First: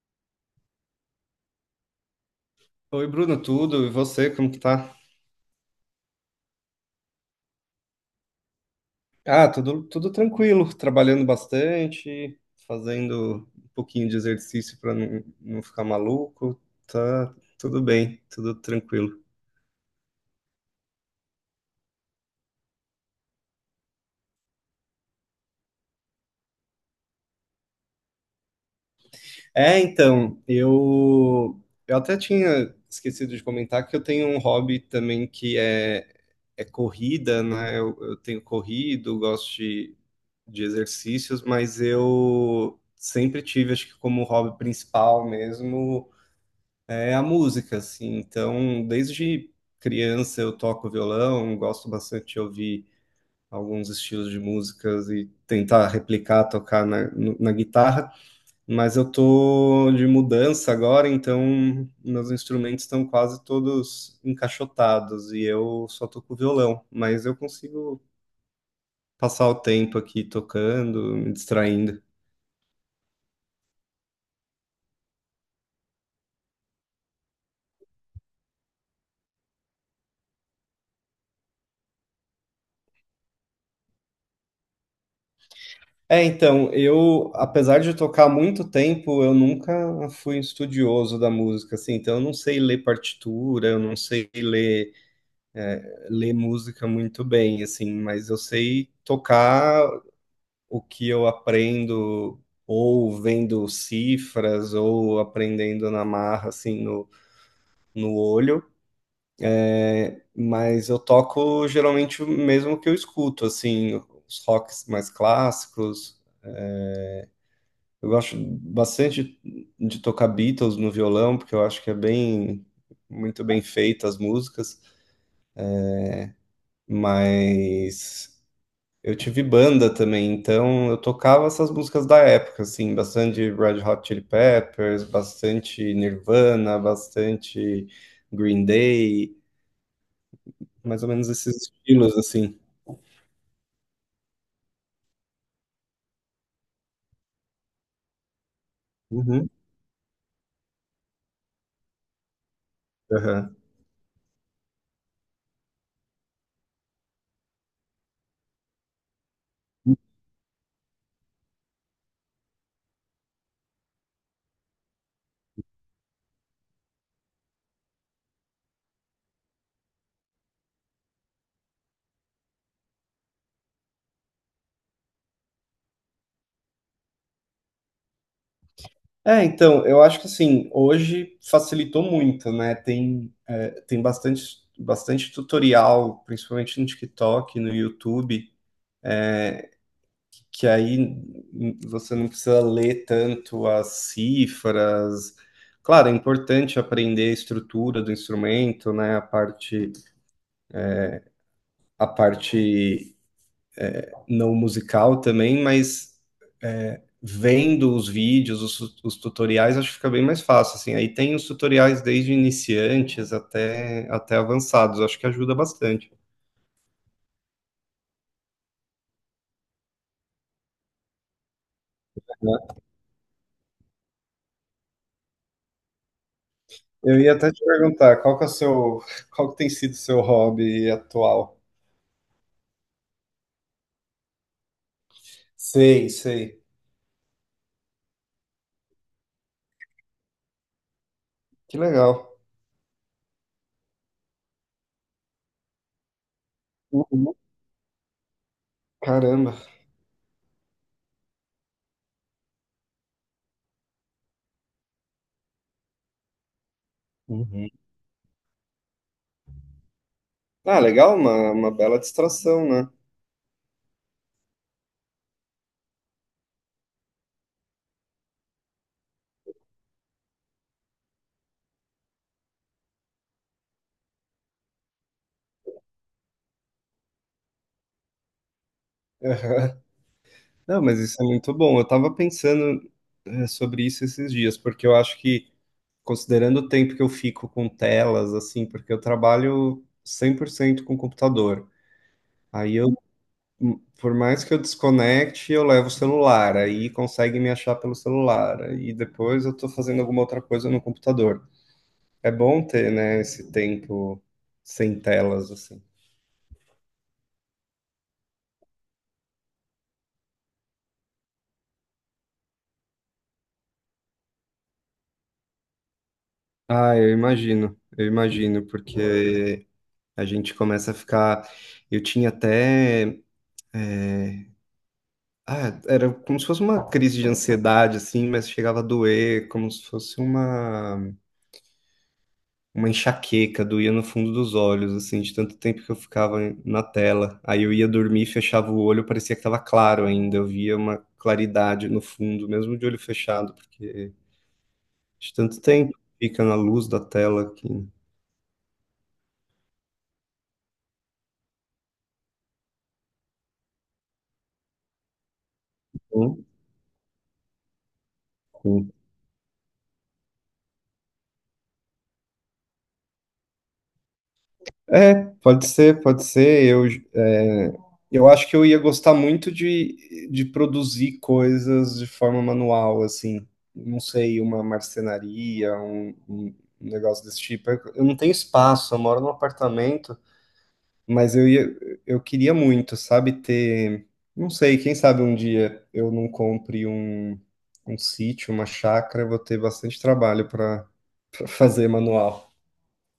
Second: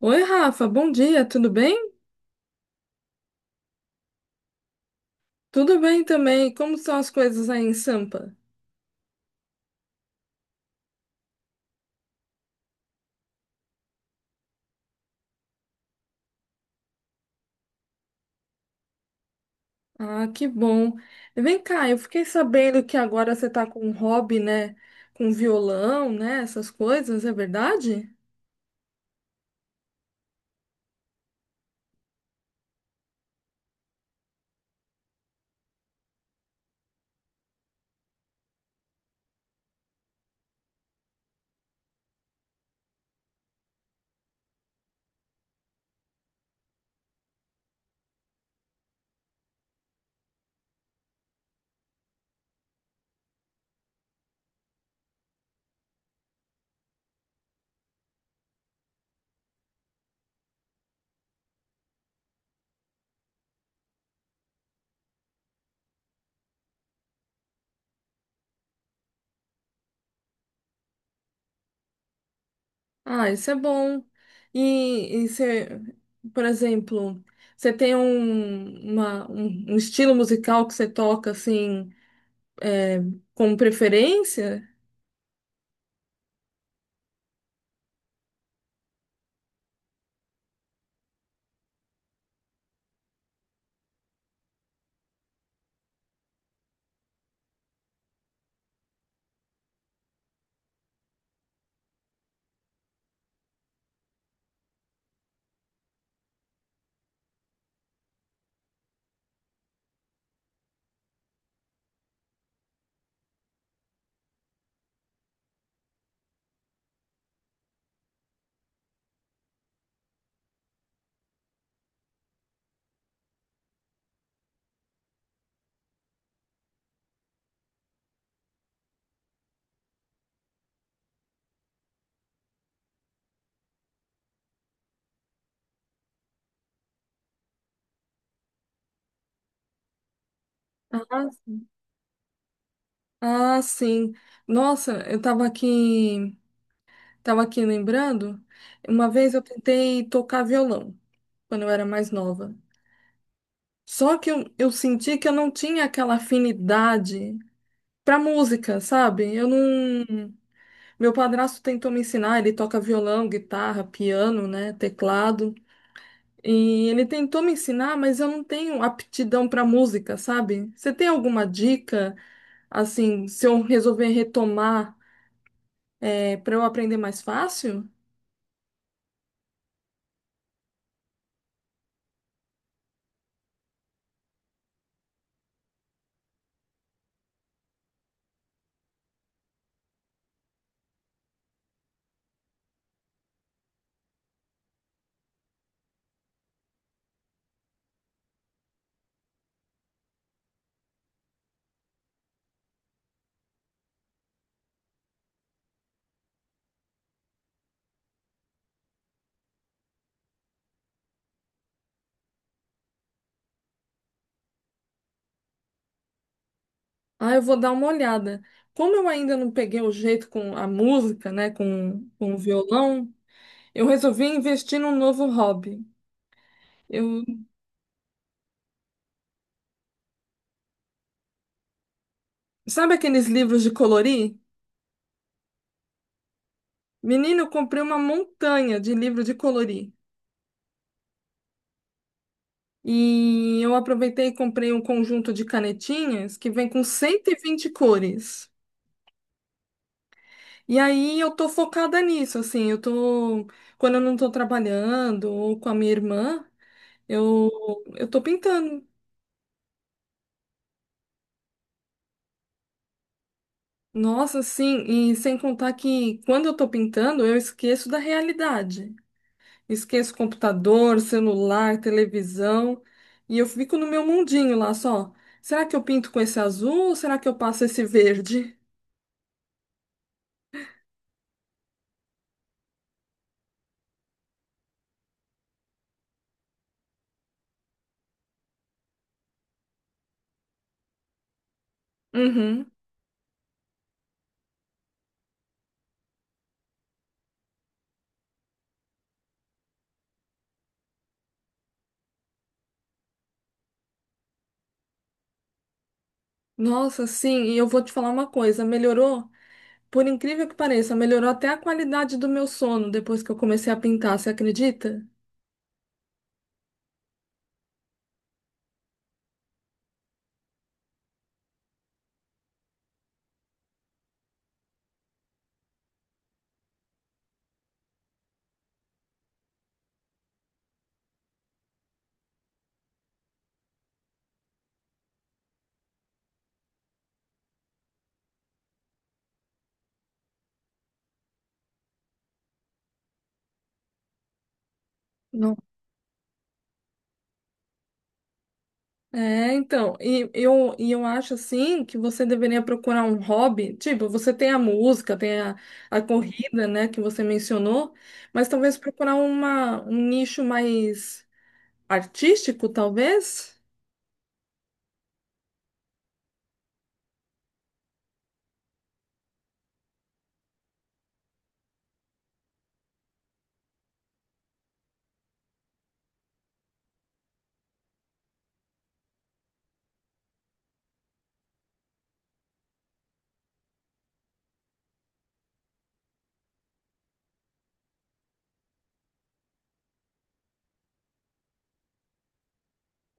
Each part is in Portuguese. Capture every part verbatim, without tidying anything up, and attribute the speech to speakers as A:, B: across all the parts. A: Oi, Rafa, bom dia, tudo bem?
B: Oi, Bruno, tudo? E você, como que tá?
A: Tudo bem também. Como estão as coisas aí em Sampa?
B: Ah, tudo, tudo tranquilo, trabalhando bastante, fazendo um pouquinho de exercício para não, não ficar maluco. Tá tudo bem, tudo tranquilo.
A: Ah, que bom. Vem cá, eu fiquei sabendo que agora você tá com um hobby, né? Com violão, né? Essas coisas, é verdade?
B: É, então, eu, eu até tinha esquecido de comentar que eu tenho um hobby também que é, é corrida, né? Eu, eu tenho corrido, gosto de, de exercícios, mas eu sempre tive, acho que como hobby principal mesmo. É a música, assim. Então, desde criança eu toco violão, gosto bastante de ouvir alguns estilos de músicas e tentar replicar, tocar na, no- na guitarra. Mas eu tô de mudança agora, então meus instrumentos estão quase todos encaixotados e eu só toco violão. Mas eu consigo passar o tempo aqui tocando, me distraindo.
A: Ah, isso é bom. E, e você, por exemplo, você tem um, uma- um, um estilo musical que você toca assim, com preferência?
B: É, então, eu, apesar de eu tocar há muito tempo, eu nunca fui um estudioso da música, assim, então eu não sei ler partitura, eu não sei ler, é, ler música muito bem, assim, mas eu sei tocar o que eu aprendo ou vendo cifras ou aprendendo na marra, assim, no, no olho, mas eu toco geralmente o mesmo que eu escuto, assim, os rocks mais clássicos. Eu gosto bastante de tocar Beatles no violão, porque eu acho que é bem, muito bem feita as músicas, mas eu tive banda também, então eu tocava essas músicas da época, assim, bastante Red Hot Chili Peppers, bastante Nirvana, bastante Green Day, mais ou
A: Ah,
B: menos esses estilos, assim.
A: ah, sim. Nossa, eu tava aqui. Estava aqui lembrando, uma vez eu
B: Uhum,
A: tentei tocar violão, quando eu era mais nova.
B: aham.
A: Só que eu, eu senti que eu não tinha aquela afinidade pra música, sabe? Eu não. Meu padrasto tentou me ensinar, ele toca violão, guitarra, piano, né, teclado. E ele tentou me ensinar, mas eu não tenho aptidão pra música, sabe? Você tem alguma dica, assim, se eu resolver retomar, é, para eu aprender mais fácil?
B: É, então, eu acho que assim, hoje facilitou muito, né? Tem, é, tem bastante, bastante tutorial, principalmente no TikTok, no YouTube, que aí n- você não precisa ler tanto as cifras. Claro, é importante aprender a estrutura do instrumento, né? A parte, a parte não musical também, mas é, vendo os vídeos, os, os tutoriais, acho que fica bem mais fácil, assim. Aí tem os tutoriais desde iniciantes até, até avançados, acho que ajuda bastante.
A: Ah, eu vou dar uma olhada. Como eu ainda não peguei o jeito com a música, né, com, com o
B: Né?
A: violão, eu resolvi investir num novo hobby.
B: Eu
A: Eu,
B: ia até te perguntar, qual que é o seu, qual que tem sido o seu hobby atual?
A: sabe aqueles livros de colorir?
B: Sei, sei.
A: Menino, eu comprei uma montanha de livro de colorir.
B: Que legal.
A: E eu aproveitei e comprei um conjunto de canetinhas que vem com cento e
B: Uhum.
A: vinte cores.
B: Caramba.
A: E aí eu tô focada nisso, assim, eu tô, quando eu não tô trabalhando ou com a minha irmã, eu,
B: Uhum.
A: eu tô pintando.
B: Ah, legal, uma, uma bela distração, né?
A: Nossa, sim, e sem contar que quando eu tô pintando, eu esqueço da realidade. Esqueço computador, celular, televisão, e eu fico no meu mundinho lá só. Será que eu pinto com esse azul ou será que eu passo esse verde?
B: Aham. Não, mas isso é muito bom. Eu tava pensando, eh, sobre isso esses dias, porque eu acho que considerando o tempo que eu fico com telas, assim, porque eu trabalho cem por cento com computador.
A: Uhum.
B: Aí eu, hum, por mais que eu desconecte, eu levo o celular, aí consegue me achar pelo celular. Aí depois eu tô fazendo alguma outra coisa no computador. É bom ter, né, esse tempo sem telas, assim.
A: Nossa, sim, e eu vou te falar uma coisa, melhorou, por incrível que pareça, melhorou até a qualidade do meu sono depois que eu comecei a pintar, você acredita?
B: Ah, eu imagino, eu imagino, porque a gente começa a ficar. Eu tinha até. Ah, era como se fosse uma crise de ansiedade, assim, mas chegava a doer, como se fosse uma, uma enxaqueca, doía no fundo dos olhos, assim, de tanto tempo que eu ficava na tela. Aí eu ia dormir, fechava o olho, parecia que estava claro ainda, eu via uma claridade no fundo, mesmo de olho fechado, porque de tanto tempo fica na luz da tela aqui.
A: É, então, e eu, e eu acho assim que você deveria procurar um hobby, tipo, você tem a música, tem a, a
B: Sim,
A: corrida, né, que você mencionou, mas talvez
B: sim.
A: procurar uma, um nicho mais artístico, talvez.
B: É, pode ser, pode ser. Eu, é, eu acho que eu ia gostar muito de, de produzir coisas de forma manual, assim. Não sei, uma marcenaria, um, um negócio desse tipo. Eu, eu não tenho espaço, eu moro num apartamento, mas eu ia, eu queria muito, sabe, ter. Não sei, quem sabe um dia eu não compre um, um sítio, uma chácara, eu vou ter bastante trabalho para fazer manual.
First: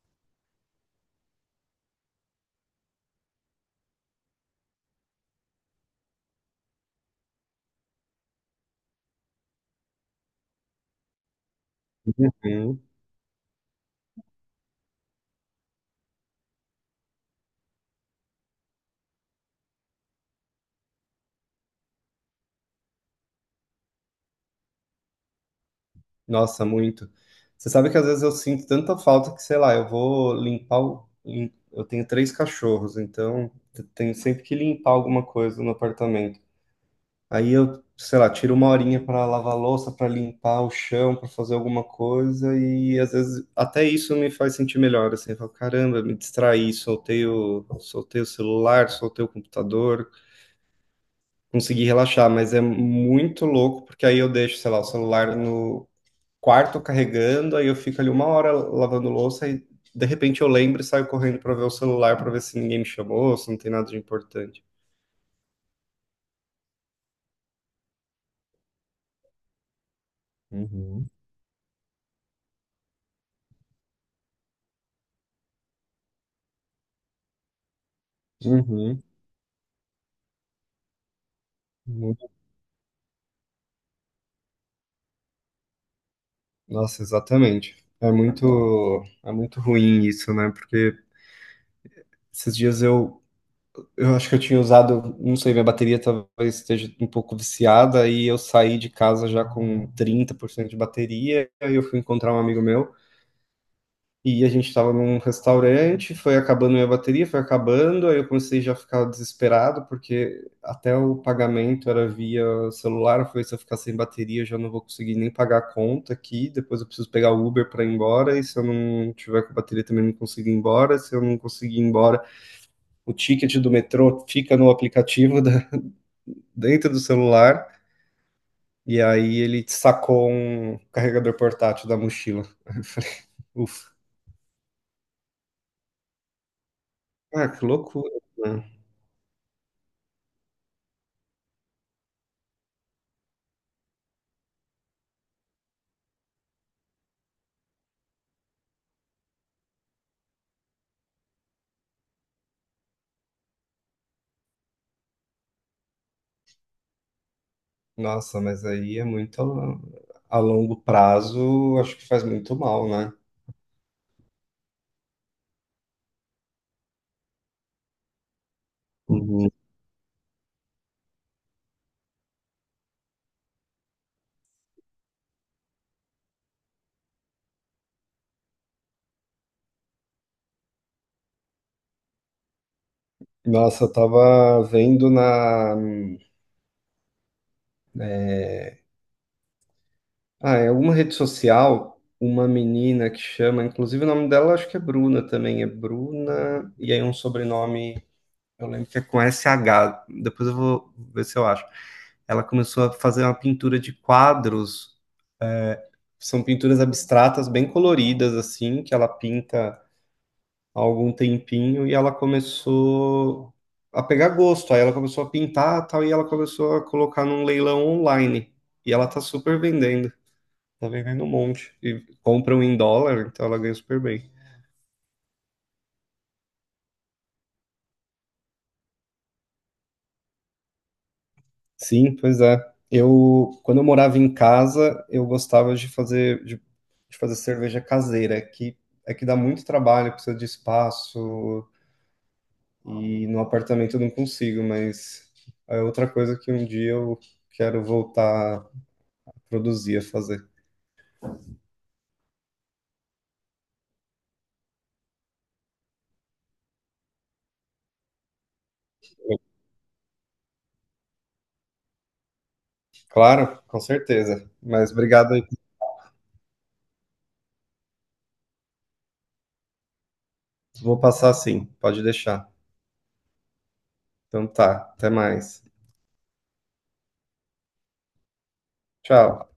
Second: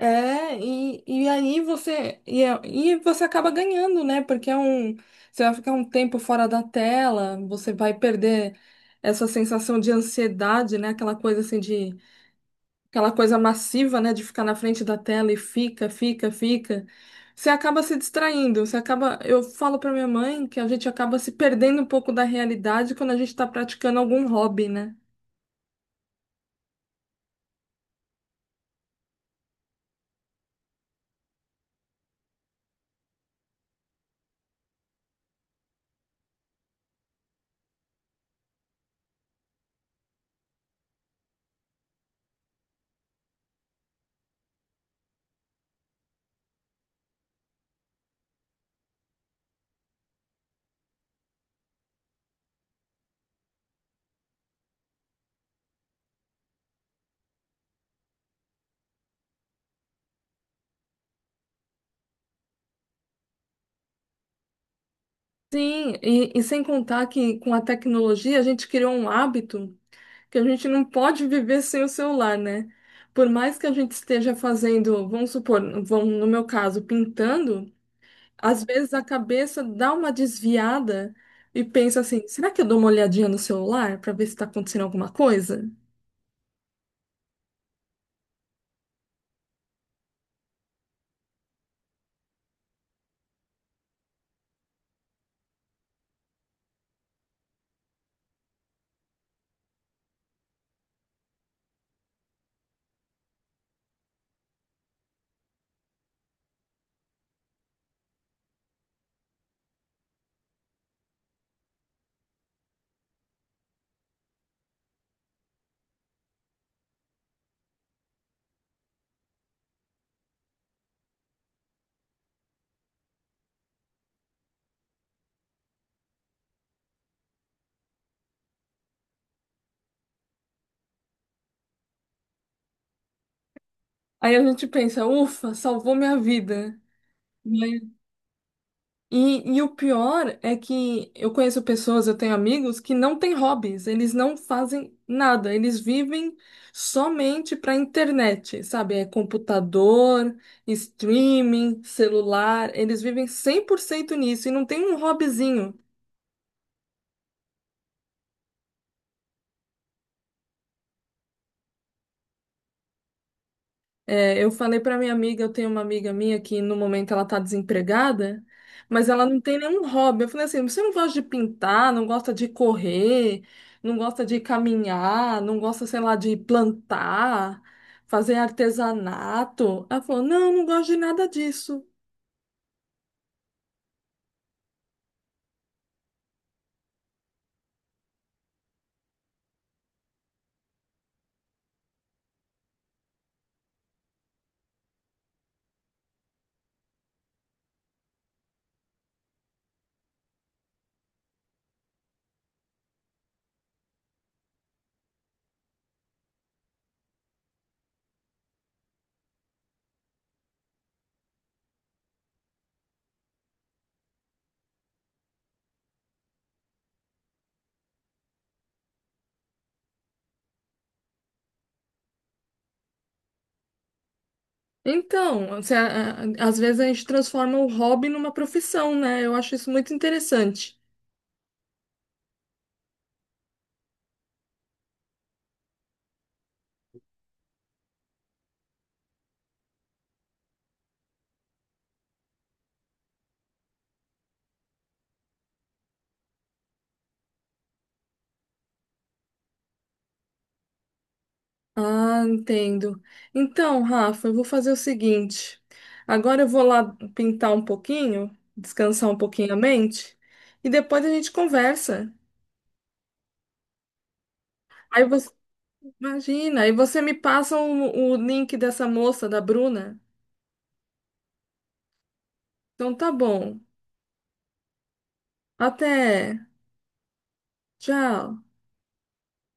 A: É, e, e aí você e, é- e você acaba ganhando, né? Porque é um, você vai ficar um tempo fora da tela, você vai perder essa sensação de ansiedade, né? Aquela coisa assim de aquela coisa massiva, né, de ficar na frente da tela e fica, fica, fica, você acaba se distraindo, você acaba, eu falo para minha mãe que a gente acaba se perdendo um pouco da realidade quando a gente está praticando algum hobby, né?
B: Nossa, muito. Você sabe que às vezes eu sinto tanta falta que, sei lá, eu vou limpar o. lim- eu tenho três cachorros, então eu tenho sempre que limpar alguma coisa no apartamento. Aí eu, sei lá, tiro uma horinha para lavar a louça, para limpar o chão, para fazer alguma coisa, e às vezes até isso me faz sentir melhor, assim, eu falo, caramba, me distraí, soltei o, soltei o celular, soltei o computador, consegui relaxar, mas é muito louco, porque aí eu deixo, sei lá, o celular no quarto carregando, aí eu fico ali uma hora lavando louça e de repente eu lembro e saio correndo para ver o celular para ver se ninguém me chamou, se não tem nada de importante.
A: Sim, e, e sem contar que com a tecnologia a gente criou um hábito que a gente não
B: Uhum.
A: pode viver sem o celular, né? Por mais que a gente esteja fazendo, vamos supor, vamos, no meu caso, pintando, às vezes
B: Uhum.
A: a cabeça dá uma desviada e pensa assim:
B: Muito-
A: será que eu dou uma olhadinha no celular para ver se está acontecendo alguma coisa?
B: Nossa, exatamente. É muito, é muito ruim isso, né? Porque esses dias eu, eu acho que eu tinha usado, não sei, minha bateria talvez esteja um pouco viciada, e eu saí de casa já com trinta por cento de bateria, aí eu fui encontrar um amigo meu. E a gente estava num restaurante, foi acabando minha bateria, foi acabando, aí eu comecei já a ficar desesperado, porque até o pagamento era via celular, eu falei, se eu ficar sem bateria, eu já não vou conseguir nem pagar a conta aqui, depois eu preciso pegar o Uber para ir embora, e se eu não tiver com bateria também não consigo ir embora, se eu não conseguir ir embora, o ticket do metrô fica no aplicativo da- dentro do celular, e aí ele sacou um carregador portátil da mochila. Eu falei, ufa,
A: Aí a gente pensa: ufa, salvou minha vida,
B: ah, que
A: né?
B: loucura. Né?
A: E, e o pior é que eu conheço pessoas, eu tenho amigos que não têm hobbies, eles não fazem nada, eles vivem somente para internet, sabe? É computador, streaming, celular, eles vivem cem por cento nisso e não tem um hobbyzinho.
B: Nossa, mas aí é muito a, a longo prazo, acho que faz muito mal, né?
A: É, eu falei para minha amiga, eu tenho uma amiga minha que no momento ela tá desempregada, mas ela não
B: Uhum.
A: tem nenhum hobby. Eu falei assim, você não gosta de pintar, não gosta de correr, não gosta de caminhar, não gosta, sei lá, de plantar, fazer artesanato. Ela falou, não, não gosto de nada disso.
B: Nossa, eu tava vendo na, ah, em alguma rede social uma menina que chama, inclusive o nome dela acho que é Bruna também, é Bruna, e aí um sobrenome, eu lembro que é com S H. Depois eu vou ver se eu acho. Ela começou a fazer uma pintura de quadros, são pinturas abstratas bem coloridas assim, que ela pinta há algum tempinho e ela começou a pegar gosto. Aí ela começou a pintar tal e ela começou a colocar num leilão online. E ela tá super vendendo, tá vendendo um monte. E compram em dólar, então ela ganha super bem.
A: Então, você, a- a- às vezes a gente transforma o hobby numa profissão, né? Eu acho isso muito interessante.
B: Sim, pois é. Eu, quando eu morava em casa, eu gostava de fazer de, de fazer cerveja caseira, é que é que dá muito trabalho, precisa de espaço e no apartamento eu não consigo, mas é outra coisa que um dia eu quero voltar produzia fazer.
A: Ah, entendo. Então, Rafa, eu vou fazer o seguinte. Agora eu vou lá pintar um pouquinho, descansar um pouquinho a mente, e depois a gente conversa.
B: Claro, com certeza. Mas
A: Aí você,
B: obrigado aí.
A: imagina, aí você me passa o, o link dessa moça, da Bruna.
B: Vou passar sim, pode deixar.
A: Então tá bom.
B: Então tá, até mais.
A: Até. Tchau.
B: Tchau.